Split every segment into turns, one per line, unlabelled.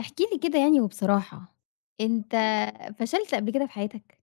احكِ لي كده يعني وبصراحة، أنت
إمم.
فشلت قبل كده في حياتك؟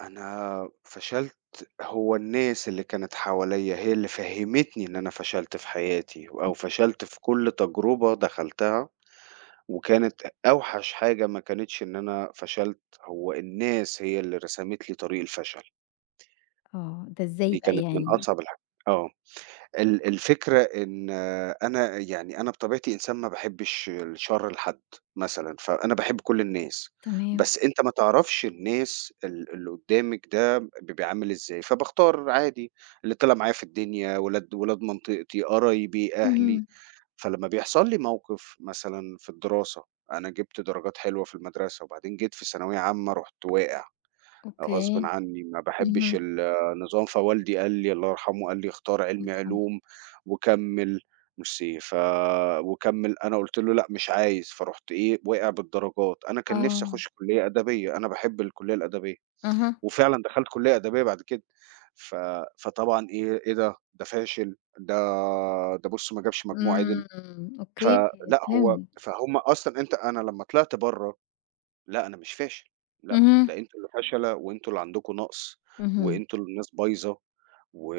أنا فشلت، هو الناس اللي كانت حواليّا هي اللي فهّمتني إن أنا فشلت في حياتي أو
إمم.
فشلت في كل تجربة دخلتها، وكانت أوحش حاجة ما كانتش إن أنا فشلت، هو الناس هي اللي رسمت لي طريق الفشل،
آه، ده إزاي
دي
بقى
كانت من
يعني؟
أصعب الح آه. ال الفكرة إن أنا يعني أنا بطبيعتي إنسان ما باحبش الشر لحد مثلًا، فأنا باحب كل الناس،
تمام،
بس أنت ما تعرفش الناس اللي قدّامك ده بيبقى عامل إزاي، فباختار عادي اللي طلع معايا في الدنيا، ولاد منطقتي، قرايبي، أهلي.
اهم،
فلمّا بيحصل لي موقف مثلًا في الدراسة، أنا جِبت درجات حلوة في المدرسة وبعدين جيت في ثانوية عامة رُحت واقع.
أوكي،
غصبٍ عني، ما
اهم،
باحبش
الله
النظام، فوالدي قال لي الله يرحمه قال لي: "اختار علمي
يرحمه،
علوم وكمّل." ميرسي ف وكمّل، أنا قُلت له: "لأ مش عايز." فرُحت إيه، واقع بالدرجات، أنا كان نِفْسي
آه،
أخُش كُلّية أدبية، أنا باحب الكُلّية الأدبية،
أها،
وفعلًا دخلت كُلّية أدبية بعد كده، ف فطبعًا إيه، إيه ده! ده فاشل، ده بُص ما جابش مجموع عِدِل،
إمم، أوكي
فلأ هو
فهمت،
فهُم أصلًا أنت أنا لمّا طلعت برّه لأ، أنا مش فاشل، لأ،
اهم،
ده أنتم اللي فشلة وأنتم اللي عندكم نقص،
اهم،
وأنتم اللي الناس بايظة، و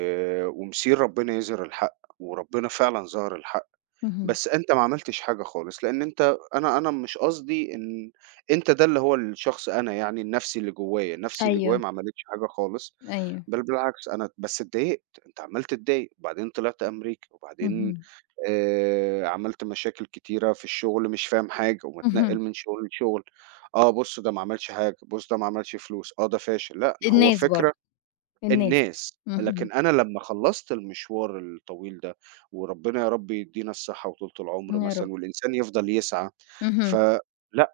ومسير ربنا يظهر الحق، وربنا فعلًا ظهر الحق،
اهم،
بس أنت ما عملتش حاجة خالص، لأن أنت أنا مش قصدي إن أنت ده اللي هو الشخص أنا يعني النَفْسي اللي جوايا، نَفْسي اللي جوايا
أيوه،
ما عملتش حاجة خالص.
أيوه،
بل بالعكس أنا بس اتضايقت، أنت عمّال تتضايق، وبعدين طلعت أمريكا، وبعدين
اهم،
عملت مشاكل كتيرة في الشغل مش فاهم حاجة، ومتنقّل
اهم،
من شغل لشغل، آه بُص ده ما عملش حاجة، بُص ده ما عملش فلوس، آه ده فاشل، لأ ما هو
الناس برضه،
فكرة
الناس،
الناس،
اهم،
لكن أنا لمّا خلّصت المشوار الطويل ده، وربنا يا رب يدّينا الصحة وطولة العمر
يا رب،
مثلًا، والإنسان يفضل يسعى،
اهم،
فلأ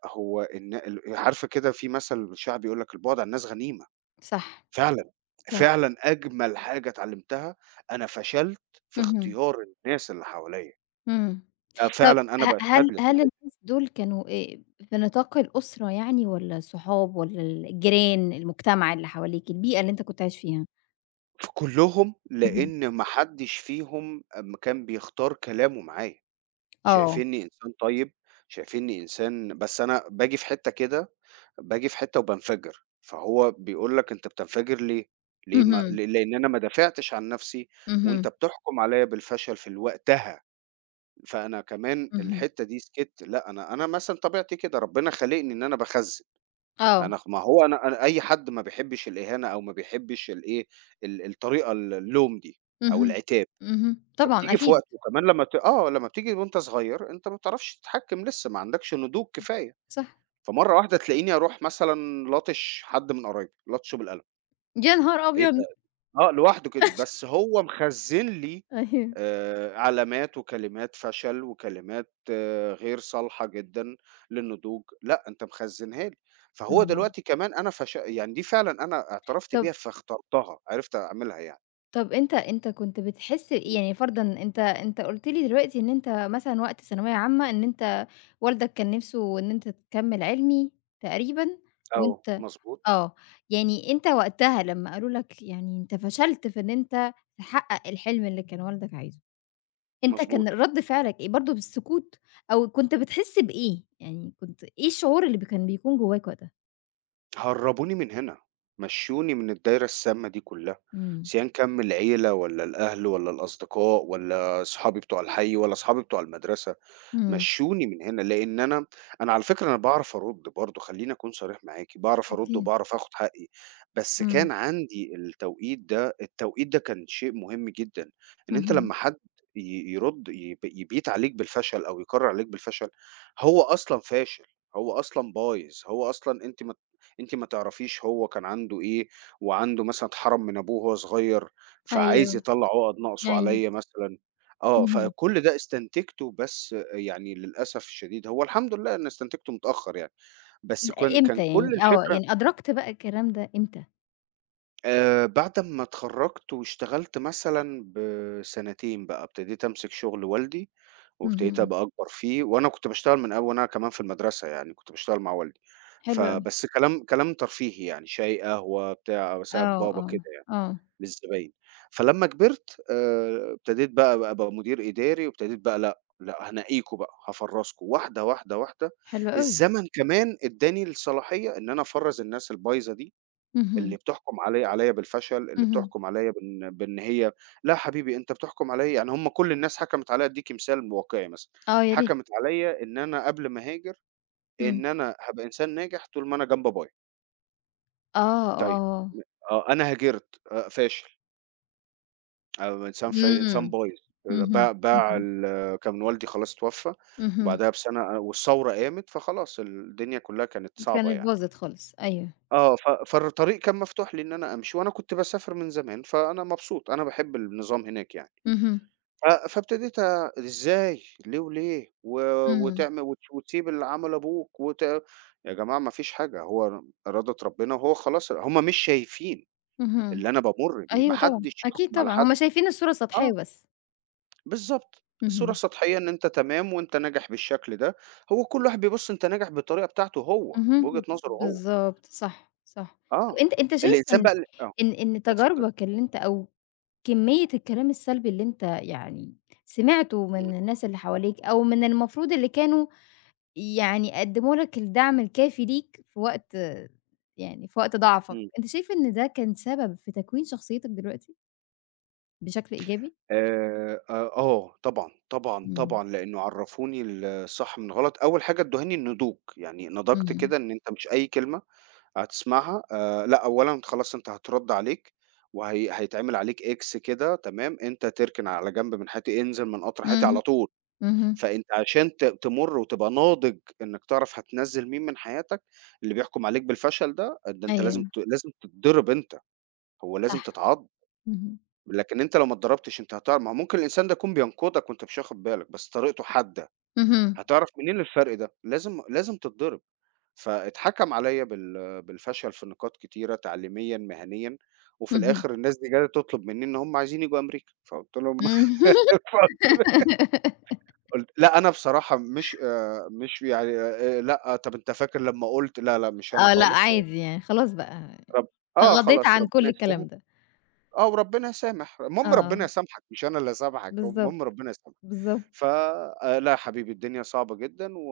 هو ال عارفة كده في مثل شعبي يقول لك: "البُعد عن الناس غنيمة."
صح،
فعلًا،
صح،
فعلًا أجمل حاجة اتعلمتها، أنا فشلت في
اهم،
اختيار الناس اللي حواليّا،
إمم. طب
فعلًا أنا
ه هل
باشهد لك في
هل
الحتّة
الناس دول كانوا في نطاق الأسرة يعني والّا الصحاب والّا الجيران، المجتمع اللي حواليك، البيئة اللي أنت كنت عايش فيها؟
دي، في كلّهم
اهم،
لإن ما حدّش فيهم كان بيختار كلامه معايا،
آه،
شايفينّي إنسان طيب، شايفينّي إنسان بس أنا باجي في حتّة كده، باجي في حتّة وبانفجر، فهو بيقول لك أنت بتنفجر ليه؟ ليه ما
اهم،
ل لإن أنا ما دافعتش عن نفسي وأنت
اهم،
بتحكم عليّا بالفشل في وقتها. فأنا كمان
اهم،
الحتّة دي سكِتّ، لأ أنا مثلًا طبيعتي كده، ربنا خالقني إن أنا باخزّن،
آه،
أنا خ ما هو أنا أي حد ما بيحبّش الإهانة أو ما بيحبّش الإيه، الطريقة اللوم دي أو
اهم،
العتاب،
اهم، طبعًا
فبتيجي في وقت
أكيد،
وكمان لمّا ت آه، لمّا بتيجي وأنت صغيّر أنت ما بتعرفش تتحكّم لسه، ما عندكش نضوج كفاية،
صح،
فمرّة واحدة تلاقيني أروح مثلًا لاطش حد من قرايبي، لطشه بالقلم،
يا نهار
إيه ده؟!
أبيض!
آه، لوحده كده، بس هو مخزّن لي
أيوه،
علامات وكلمات فشل وكلمات غير صالحة جدًا للنضوج، لأ أنت مخزّنها لي، فهو
آه،
دلوقتي كمان أنا فش يعني دي فعلًا أنا اعترفت بيها
طب
فاخترتها، عرفت أعملها يعني،
طب أنت كنت بتحس إيه
إمم،
يعني فرضًا أنت قُلت لي دلوقتي إن أنت مثلًا وقت ثانوية عامة إن أنت والدك كان نِفْسه إن أنت تكمّل علمي تقريبًا
آه،
وأنت
مضبوط،
آه، يعني أنت وقتها لمّا قالوا لك يعني أنت فشلت في إن أنت تحقق الحلم اللي كان والدك عايزه، أنت كان
مضبوط،
رد فعلك إيه؟ برضه بالسكوت أو كنت بتحس بإيه؟ يعني كنت إيه الشعور اللي كان بيكون جواك وقتها؟
هرّبوني من هنا، مشّوني من الدايرة السامة دي كلّها،
إمم،
سِيًا كان من العيلة والّا الأهل والّا الأصدقاء والّا صحابي بتوع الحي والّا صحابي بتوع المدرسة.
إمم،
مشّوني من هنا، لإن أنا على فكرة أنا باعرف أرُد برضه، خلّيني أكون صريح معاكِ، باعرف أرُد
أكيد،
وباعرف آخُد حقّي، بس
إمم،
كان عندي التوقيت ده التوقيت ده كان شيء مهم جدًا، إن أنت
اهم،
لمّا حد ي يرُد يب يبيت عليك بالفشل أو يكرّر عليك بالفشل، هو أصلًا فاشل، هو أصلًا بايظ، هو أصلًا أنتِ ما تعرفيش هو كان عنده إيه، وعنده مثلًا اتحرم من أبوه وهو صغير، فعايز
أيوه،
يطلّع عُقَد ناقصه
أيوه،
عليّا مثلًا. آه،
اهم،
فكل ده استنتجته بس يعني للأسف الشديد هو الحمد لله أنا استنتجته متأخر يعني، بس كان
إمتى
كل
يعني؟ آه،
الفكرة
يعني أدركت بقى الكلام ده إمتى؟
بعد أمّا اتخرّجت واشتغلت مثلًا بسنتين بقى، ابتديت أمسك شغل والدي، وابتديت
اهم،
أبقى أكبر فيه، وأنا كنت باشتغل من قبل وأنا كمان في المدرسة يعني كنت باشتغل مع والدي،
حلو أوي،
فبس كلام ترفيهي يعني شاي، قهوة، بتاع، باساعد
آه،
بابا
آه،
كده يعني.
آه،
للزباين. فلمّا كبرت ابتديت بقى أبقى مدير إداري وابتديت بقى لأ، لأ هانقّيكم بقى، هافرّزكم واحدة، واحدة، واحدة.
حلو أوي،
الزمن كمان ادّاني الصلاحية إن أنا أفرّز الناس البايظة دي،
اهم،
اللي بتحكم عليَّ بالفشل، اللي
اهم،
بتحكم عليَّ بإن هي لا حبيبي أنت بتحكم عليَّ يعني هم كل الناس حكمت عليَّ أدّيكِ مثال واقعي مثلًا،
آه، يا ريت،
حكمت عليَّ إن أنا قبل ما أهاجر،
إمم،
إن أنا هابقى إنسان ناجح طول ما أنا جنب أبويا.
آه،
طيب
آه.
آه، أنا هاجرت فاشل. إنسان إنسان
إمم،
بايظ،
اهم،
باع باع
اهم،
ال آه، كان والدي خلاص اتوفى،
اهم،
وبعدها بسنة آه، والثورة قامت، فخلاص الدنيا كلّها كانت صعبة
كانت
يعني.
باظت خالص، أيوه،
آه، فالطريق كان مفتوح لي إن أنا أمشي، وأنا كنت باسافر من زمان، فأنا مبسوط، أنا باحب النظام هناك يعني.
اهم،
فابتديت إزاي، ليه وليه،
إمم،
وتعمل وتسيب اللي عمله أبوك يا جماعة ما فيش حاجة، هو إرادة ربنا وهو خلاص هم مش شايفين
اهم،
اللي أنا بامُر بيه، ما
أيوه طبعًا،
حدش
أكيد
يحكم على
طبعًا، هُم
حد
شايفين الصورة سطحية
آه.
بس،
بالضبط، الصورة
اهم،
السطحية إن أنت تمام وأنت ناجح بالشكل ده، هو كل واحد بيبُص أنت ناجح بالطريقة بتاعته هو، بوجهة
اهم،
نظره هو،
بالضبط، صح، صح، طب
آه،
أنت شايف
الإنسان
إن
بقى ال آه،
إن إن
اتفضلي،
تجاربك اللي أنت أو كمية الكلام السلبي اللي أنت يعني سمعته
إمم،
من الناس اللي حواليك أو من المفروض اللي كانوا يعني قدّموا لك الدعم الكافي ليك في وقت يعني في وقت ضعفك،
إمم،
أنت شايف إن ده كان سبب في تكوين شخصيتك دلوقتي بشكل إيجابي؟
آه آه، طبعًا، طبعًا،
إمم،
طبعًا، لإنه عرّفوني الصح من الغلط، أول حاجة ادّهاني النضوج، يعني نضجت
إمم،
كده إن أنت مش أي كلمة هتسمعها لأ أولًا خلاص أنت هتُرَد عليك، وهي هيتعمل عليك X كده تمام، أنت تركن على جنب من حياتي، انزل من قطر حياتي
اهم،
على طول.
اهم،
فأنت عشان تمُر وتبقى ناضج إنّك تعرف هتنزّل مين من حياتك، اللي بيحكم عليك بالفشل ده، ده أنت
أيوه
لازم تتضرب أنت، هو لازم
صح،
تتعاض،
اهم،
لكن أنت لو ما اتضربتش أنت هتع ما هو ممكن الإنسان ده يكون بينقدك وأنت مش واخد بالك، بس طريقته حادة،
اهم،
هتعرف منين الفرق ده؟ لازم تتضرب، فاتحكم عليَّ بالفشل في نقاط كتيرة تعليميًا، مهنيًا، وفي
اهم،
الآخر الناس دي جَت تطلب منّي إن هُم عايزين ييجوا أمريكا، فقُلت لهم
إمم.
فقُلت قُلت لأ، أنا بصراحة مش مش يعني لأ، طَب أنت فاكر لمّا قُلت لا، لأ، مش أنا
آه، لأ
خالص
عادي يعني خلاص بقى،
رب آه،
تغاضيت
خلاص
عن
ربنا
كل الكلام
يسامح
ده،
آه، وربنا يسامح، المهم
آه،
ربنا يسامحك مش أنا اللي هاسامحك،
بالضبط،
المهم ربنا يسامحك.
بالضبط،
ف لا يا حبيبي الدنيا صعبة جدًا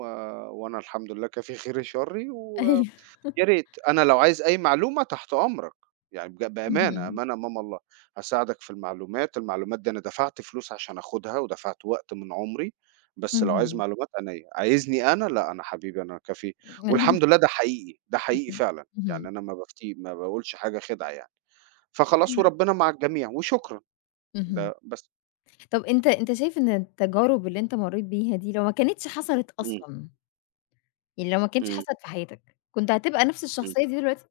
وأنا الحمد لله كافي خيري شرّي
أيوه،
يا ريت، أنا لو عايز أي معلومة تحت أمرك، يعني بأمانة،
اهم،
أمانة أمام الله، هاساعدك في المعلومات، المعلومات دي أنا دفعت فلوس عشان آخُدها ودفعت وقت من عُمري، بس لو عايز
اهم،
معلومات عينيّا، عايزني أنا، لأ أنا حبيبي أنا كفيل،
اهم،
والحمد لله ده حقيقي، ده حقيقي فعلًا،
اهم،
يعني
اهم،
أنا ما بافتي ما باقولش حاجة خدعة يعني، فخلاص
حلو،
وربنا مع الجميع وشكرًا،
اهم.
ده بس.
طب أنت شايف إن التجارب اللي أنت مرّيت بيها دي لو ما كانتش حصلت
إمم،
أصلًا، يعني لو ما كانتش
إمم،
حصلت في حياتك، كنت هتبقى نفس
إمم،
الشخصية دي دلوقتي؟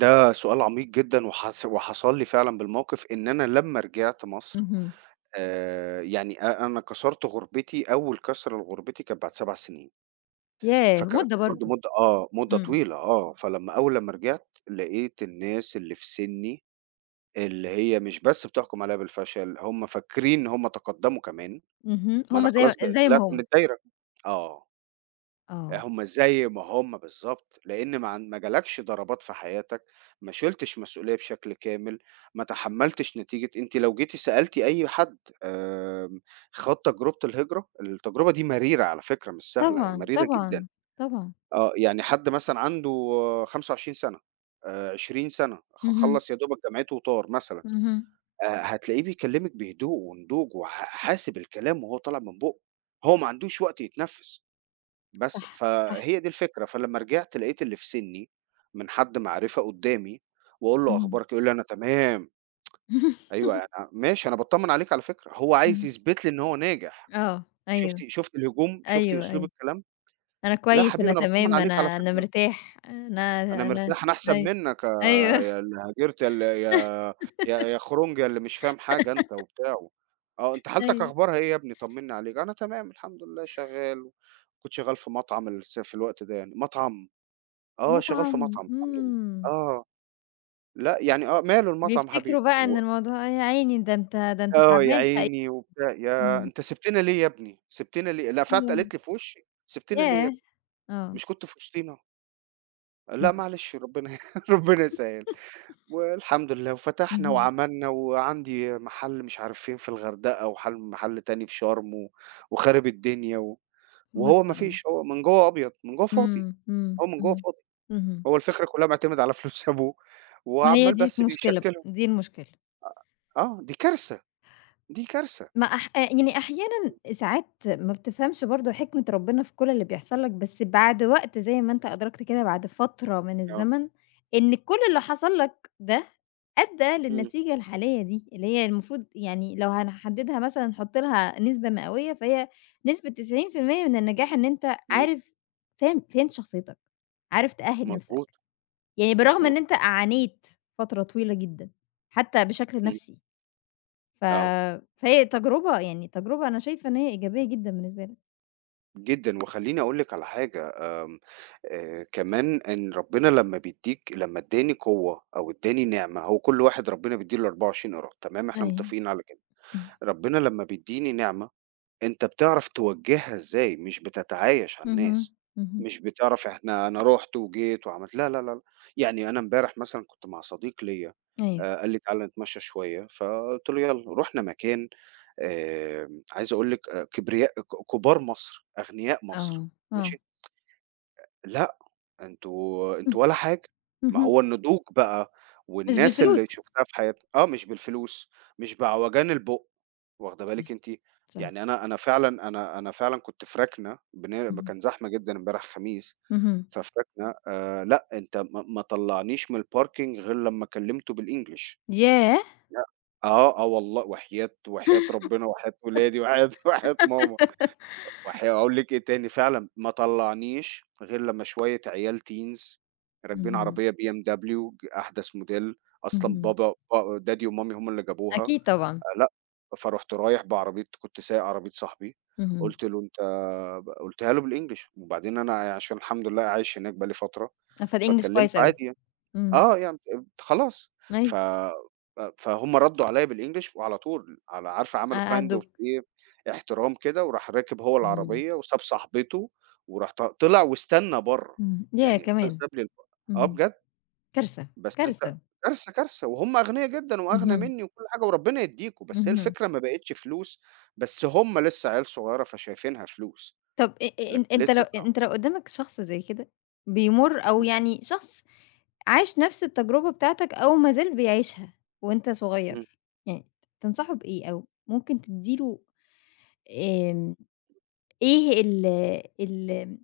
ده سؤال عميق جدًا وحصل لي فعلًا بالموقِف إن أنا لمّا رجعت مصر
اهم،
يعني أنا كسرت غربتي أول كسرة لغربتي كانت بعد 7 سنين،
ياه!
فكانت
مدة
برضه
برضه،
مدة آه، مدة
إمم،
طويلة آه، فلمّا أول لمّا رجعت لقيت الناس اللي في سني، اللي هي مش بس بتحكم عليَّ بالفشل، هُم فاكرين إن هُم تقدموا كمان،
اهم،
ما
هُم
أنا
زي
خلاص بقيت
زي
طلعت
ما هُم،
من الدايرة. آه.
آه،
هم زي ما هم بالضبط، لإن ما جالكش ضربات في حياتك، ما شِلتش مسؤولية بشكل كامل، ما تحمّلتش نتيجة أنتِ لو جيتِ سألتِ أي حد آمم خاض تجربة الهجرة، التجربة دي مريرة على فكرة مش سهلة، هي
طبعًا،
مريرة جدًا،
طبعًا، طبعًا،
آه، يعني حد مثلًا عنده 25 سَنة، 20 سَنة،
اهم،
خلّص يا دوبك جامعته وطار مثلًا،
اهم،
آآ هتلاقيه بيكلّمِك بهدوء وندوج حاسب الكلام وهو طالع من بُقّه، هو ما عندوش وقت يتنفّس. بس،
صح، صح،
فهي دي الفكرة، فلمّا رجعت لقيت اللي في سِنّي من حد معرفة قُدّامي وأقول له:
اهم،
"أخبارك إيه؟" يقول لي: "أنا تمام." أيوه، أنا ماشي، أنا باتطمّن عليك على فكرة، هو عايز
اهم،
يثبت لي إن هو ناجح.
آه،
شُفتِ
أيوه،
شُفتِ الهجوم، شُفتِ
أيوه،
أسلوب
أيوه،
الكلام؟
أنا
"لا
كويس،
حبيبي
أنا
أنا باتطمّن
تمام،
عليك على
أنا
فكرة،
مرتاح، أنا
أنا
أنا
مرتاح، أنا أحسن
أيوه،
منّك يا
أيوه،
اللي هاجرت، يا اللي يا خرنج، يا اللي مش فاهم حاجة أنت." وبتاع و آه، "أنت حالتك
أيوه،
أخبارها إيه يا ابني طمّني عليك؟" "أنا تمام الحمد لله، شغّال." كنت شغّال في مطعم الس في الوقت ده يعني، مطعم آه، شغال في
مطعم،
مطعم الحمد لله.
إمم.
آه، لأ يعني آه، ماله المطعم
بيفتكروا
حبيبي
بقى إن
و
الموضوع إيه، يا عيني ده أنت
آه، يا
تعبان شقيان
عيني وبتاع يا أنت سِبتنا ليه يا ابني، سِبتنا ليه؟ لأ فعلًا
آه.
قالت لي في وشي، سِبتنا ليه يا
ياه!
ابني،
آه.
مش كنت في وسطينا؟
إمم،
لأ معلش ربنا ربنا يسهّل. والحمد لله وفتحنا
اهم.
وعملنا وعندي محل مش عارف فين في الغردقة وحل محل تاني في شرم وخارب الدنيا
ما
وهو ما
شاء الله.
فيش هو من جوّه أبيض، من جوّه فاضي،
إمم، إمم،
هو من جوّه
اهم،
فاضي،
اهم.
هو الفكرة كلّها معتمد على فلوس أبوه
ما هي
وعمّال
دي
بس
المشكلة بقى،
بيشكّلها.
دي المشكلة.
آه، دي كارثة، دي كارثة.
ما أح يعني أحيانًا ساعات ما بتفهمش برضه
إمم،
حكمة ربنا في كل اللي بيحصل لك، بس بعد وقت زي ما أنت أدركت كده بعد فترة من
آه،
الزمن، إن كل اللي حصل لك ده أدّى
إمم،
للنتيجة الحالية دي، اللي هي المفروض يعني لو هنحددها مثلًا نحط لها نسبة مئوية، فهي نسبة 90% من النجاح إن أنت
إمم.
عارف فاهم فهمت شخصيتك، عارف تأهِّل
مضبوط،
نفسك، يعني بالرغم
مضبوط.
إن أنت عانيت فترة طويلة جدًا، حتى بشكل
إمم،
نفسي. ف
آه،
فهي تجربة يعني تجربة أنا شايفة إن هي إيجابية جدًا بالنسبة لك.
جدًا. وخلّيني أقول لِك على حاجة، آمم، كمان إن ربنا لمّا بيدّيك لمّا ادّاني قوة أو ادّاني نعمة، هو كل واحد ربنا بيدّي له 24 قيراط، تمام، إحنا
أيوه،
متفقين على كده.
أيوه.
ربنا لمّا بيدّيني نعمة أنت بتعرف توجّهها إزاي، مش بتتعايش على
اهم،
الناس،
اهم.
مش بتعرف إحنا أنا رُحت وجيت وعملت لا، لا، لا، لأ، يعني أنا امبارح مثلًا كنت مع صديق ليّا
أيوه،
قال لي: "تعالَ نتمشى شوية." فقُلت له: "يالّا." رُحنا مكان آمم، عايز أقول لِك كبرياء كبار مصر، أغنياء مصر،
آه، آه.
ماشي، لأ، أنتم أنتم ولا حاجة، ما
اهم،
هو النضوج بقى
مش
والناس
بالفلوس.
اللي شُفناها في حياتنا آه، مش بالفلوس، مش بعوجان البُق. واخدة بالِك
صح،
أنتِ؟
صح.
يعني أنا فعلًا أنا فعلًا كنت في ركنة
اهم.
كان زحمة جدًا امبارح خميس،
اهم،
ففي ركنة لأ، أنت ما طلّعنيش من الparking غير لمّا كلّمته بالEnglish
ياه!
لأ آه، آه والله وحياة وحياة ربنا وحياة ولادي وحياة وحياة ماما أقول لِك إيه تاني فعلًا ما طلّعنيش غير لمّا شوية عيال teens راكبين
اهم،
عربية BMW أحدث موديل، أصلًا
اهم.
بابا ب دادي ومامي هم اللي جابوها.
أكيد طبعًا.
فلأ، فرُحت رايح بعربية كنت سايق عربية صاحبي،
اهم.
قُلت له: "أنت" قُلتها له بالEnglish وبعدين أنا عشان الحمد لله عايش هناك بقى لي فترة،
فالEnglish
فاتكلمت
كويس أوي.
عادي يعني
إمم،
آه، يعني خلاص ف
أيوه،
أ فهُم ردّوا عليّا بالEnglish وعلى طول على عارفة عملوا kind of
هيعدّوك.
إيه، احترام كده وراح راكب هو
إمم.
العربية وساب صاحبته وراح طلع واستنى برّه،
إمم، ياه
يعني
كمان!
ساب لي آه
إمم.
بجد.
كارثة،
بس أنت
كارثة.
كارثة، كارثة، وهُم أغنيا جدًا وأغنى
اهم،
منّي وكل حاجة وربنا يدّيكم، بس هي
اهم.
الفكرة ما بقِتش فلوس، بس هُم لسه عيال صغيرة فشايفينها فلوس،
طب أ أ
لك
أن أنت لو
لسه
أنت لو قدّامك شخص زي كده، بيمُر أو
إمم،
يعني شخص عاش نفس التجربة بتاعتك أو ما زال بيعيشها وأنت
إمم،
صغير، يعني تنصحه بإيه أو ممكن تدّي له آمم، إيه ال ال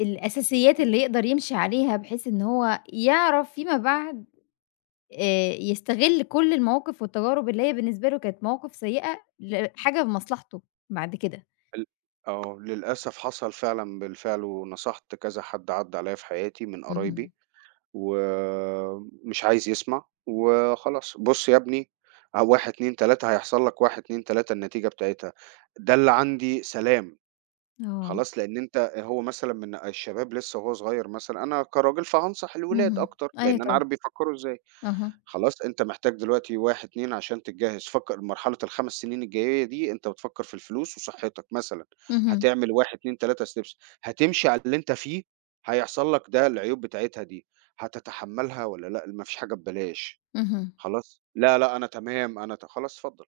الأساسيات
إمم،
اللي يقدر يمشي عليها بحيث إن هو يعرف فيما بعد يستغل كل المواقف والتجارب اللي هي بالنسبة له كانت مواقف سيئة لحاجة بمصلحته بعد كده؟
ال آه، للأسف حصل فعلًا بالفعل ونصحت كذا حد عدّى عليَّ في حياتي من
اهم.
قرايبي، ومش عايز يسمع وخلاص، "بُص يا ابني 1، 2، 3 هيحصل لك 1، 2، 3 النتيجة بتاعتها، ده اللي عندي سلام."
آه،
خلاص، لإن أنت هو مثلًا من الشباب لسه وهو صغير مثلًا، أنا كراجل فهانصح الولاد
اهم،
أكتر،
أيوه
لإن أنا
طبعًا،
عارف بيفكّروا إزاي.
أها.
خلاص، أنت محتاج دلوقتي 1، 2 عشان تتجهّز، فكّر مرحلة ال5 سنين الجاية دي أنت بتفكّر في الفلوس وصحّتك مثلًا،
اهم،
هتعمل 1، 2، 3 steps هتمشي على اللي أنت فيه، هيحصل لك ده العيوب بتاعتها دي، هتتحمّلها والّا لأ؟ ما فيش حاجة ببلاش،
اهم.
خلاص، لا، لأ، أنا تمام، أنا ت خلاص اتفضّل،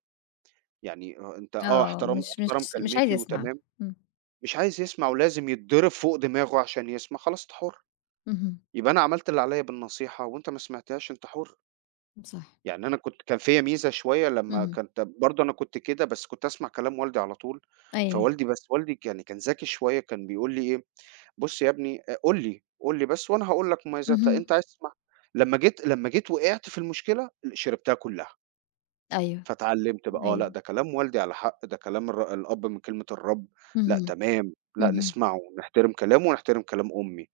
يعني آه، أنت آه،
آه،
احترم
مش
احترم
مش مش عايز
كلمتي
يسمع.
وتمام
إمم،
مش عايز يسمع ولازم يتضرب فوق دماغه عشان يسمع، خلاص أنت حُر،
اهم.
يبقى أنا عملت اللي عليَّ بالنصيحة وأنت ما سمعتهاش أنت حُر،
صح.
يعني أنا كان فيّا ميزة شوية لمّا
اهم،
كنت برضه أنا كنت كده بس كنت أسمع كلام والدي على طول،
أيوه،
فوالدي بس والدي كان ذكي شوية كان بيقول لي إيه، بُص يا ابني قُل لي، قُل لي بس وأنا هاقول لك مميزاتها،
اهم،
أنت عايز تسمعها، لمّا جيت لمّا جيت وقعت في المشكلة، شربتها كلها.
أيوه،
فاتعلّمت بقى آه،
أيوه،
لأ ده كلام والدي على حق، ده كلام الأب من كلمة الرب، لأ
اهم،
تمام، لأ
اهم،
نسمعه، نحترم كلامه ونحترم كلام أمي،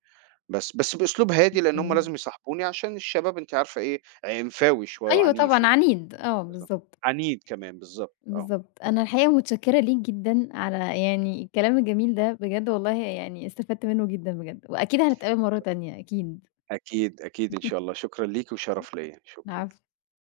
بس، بس بأسلوب هادي لإن هم
جميل.
لازم يصاحبوني عشان الشباب أنتِ عارفة إيه، عنفاوي شوية
أيوه
وعنيف
طبعًا
يعني،
عنيد، آه
بالضبط،
بالضبط،
عنيد كمان بالضبط، آه،
بالضبط. أنا الحقيقة متشكرة ليك جدًا على يعني الكلام الجميل ده، بجد والله يعني استفدت منه جدًا بجد، وأكيد هنتقابل مرة تانية أكيد.
أكيد، أكيد إن شاء الله، شكرًا ليكِ وشرف ليّا، شكرًا.
العفو.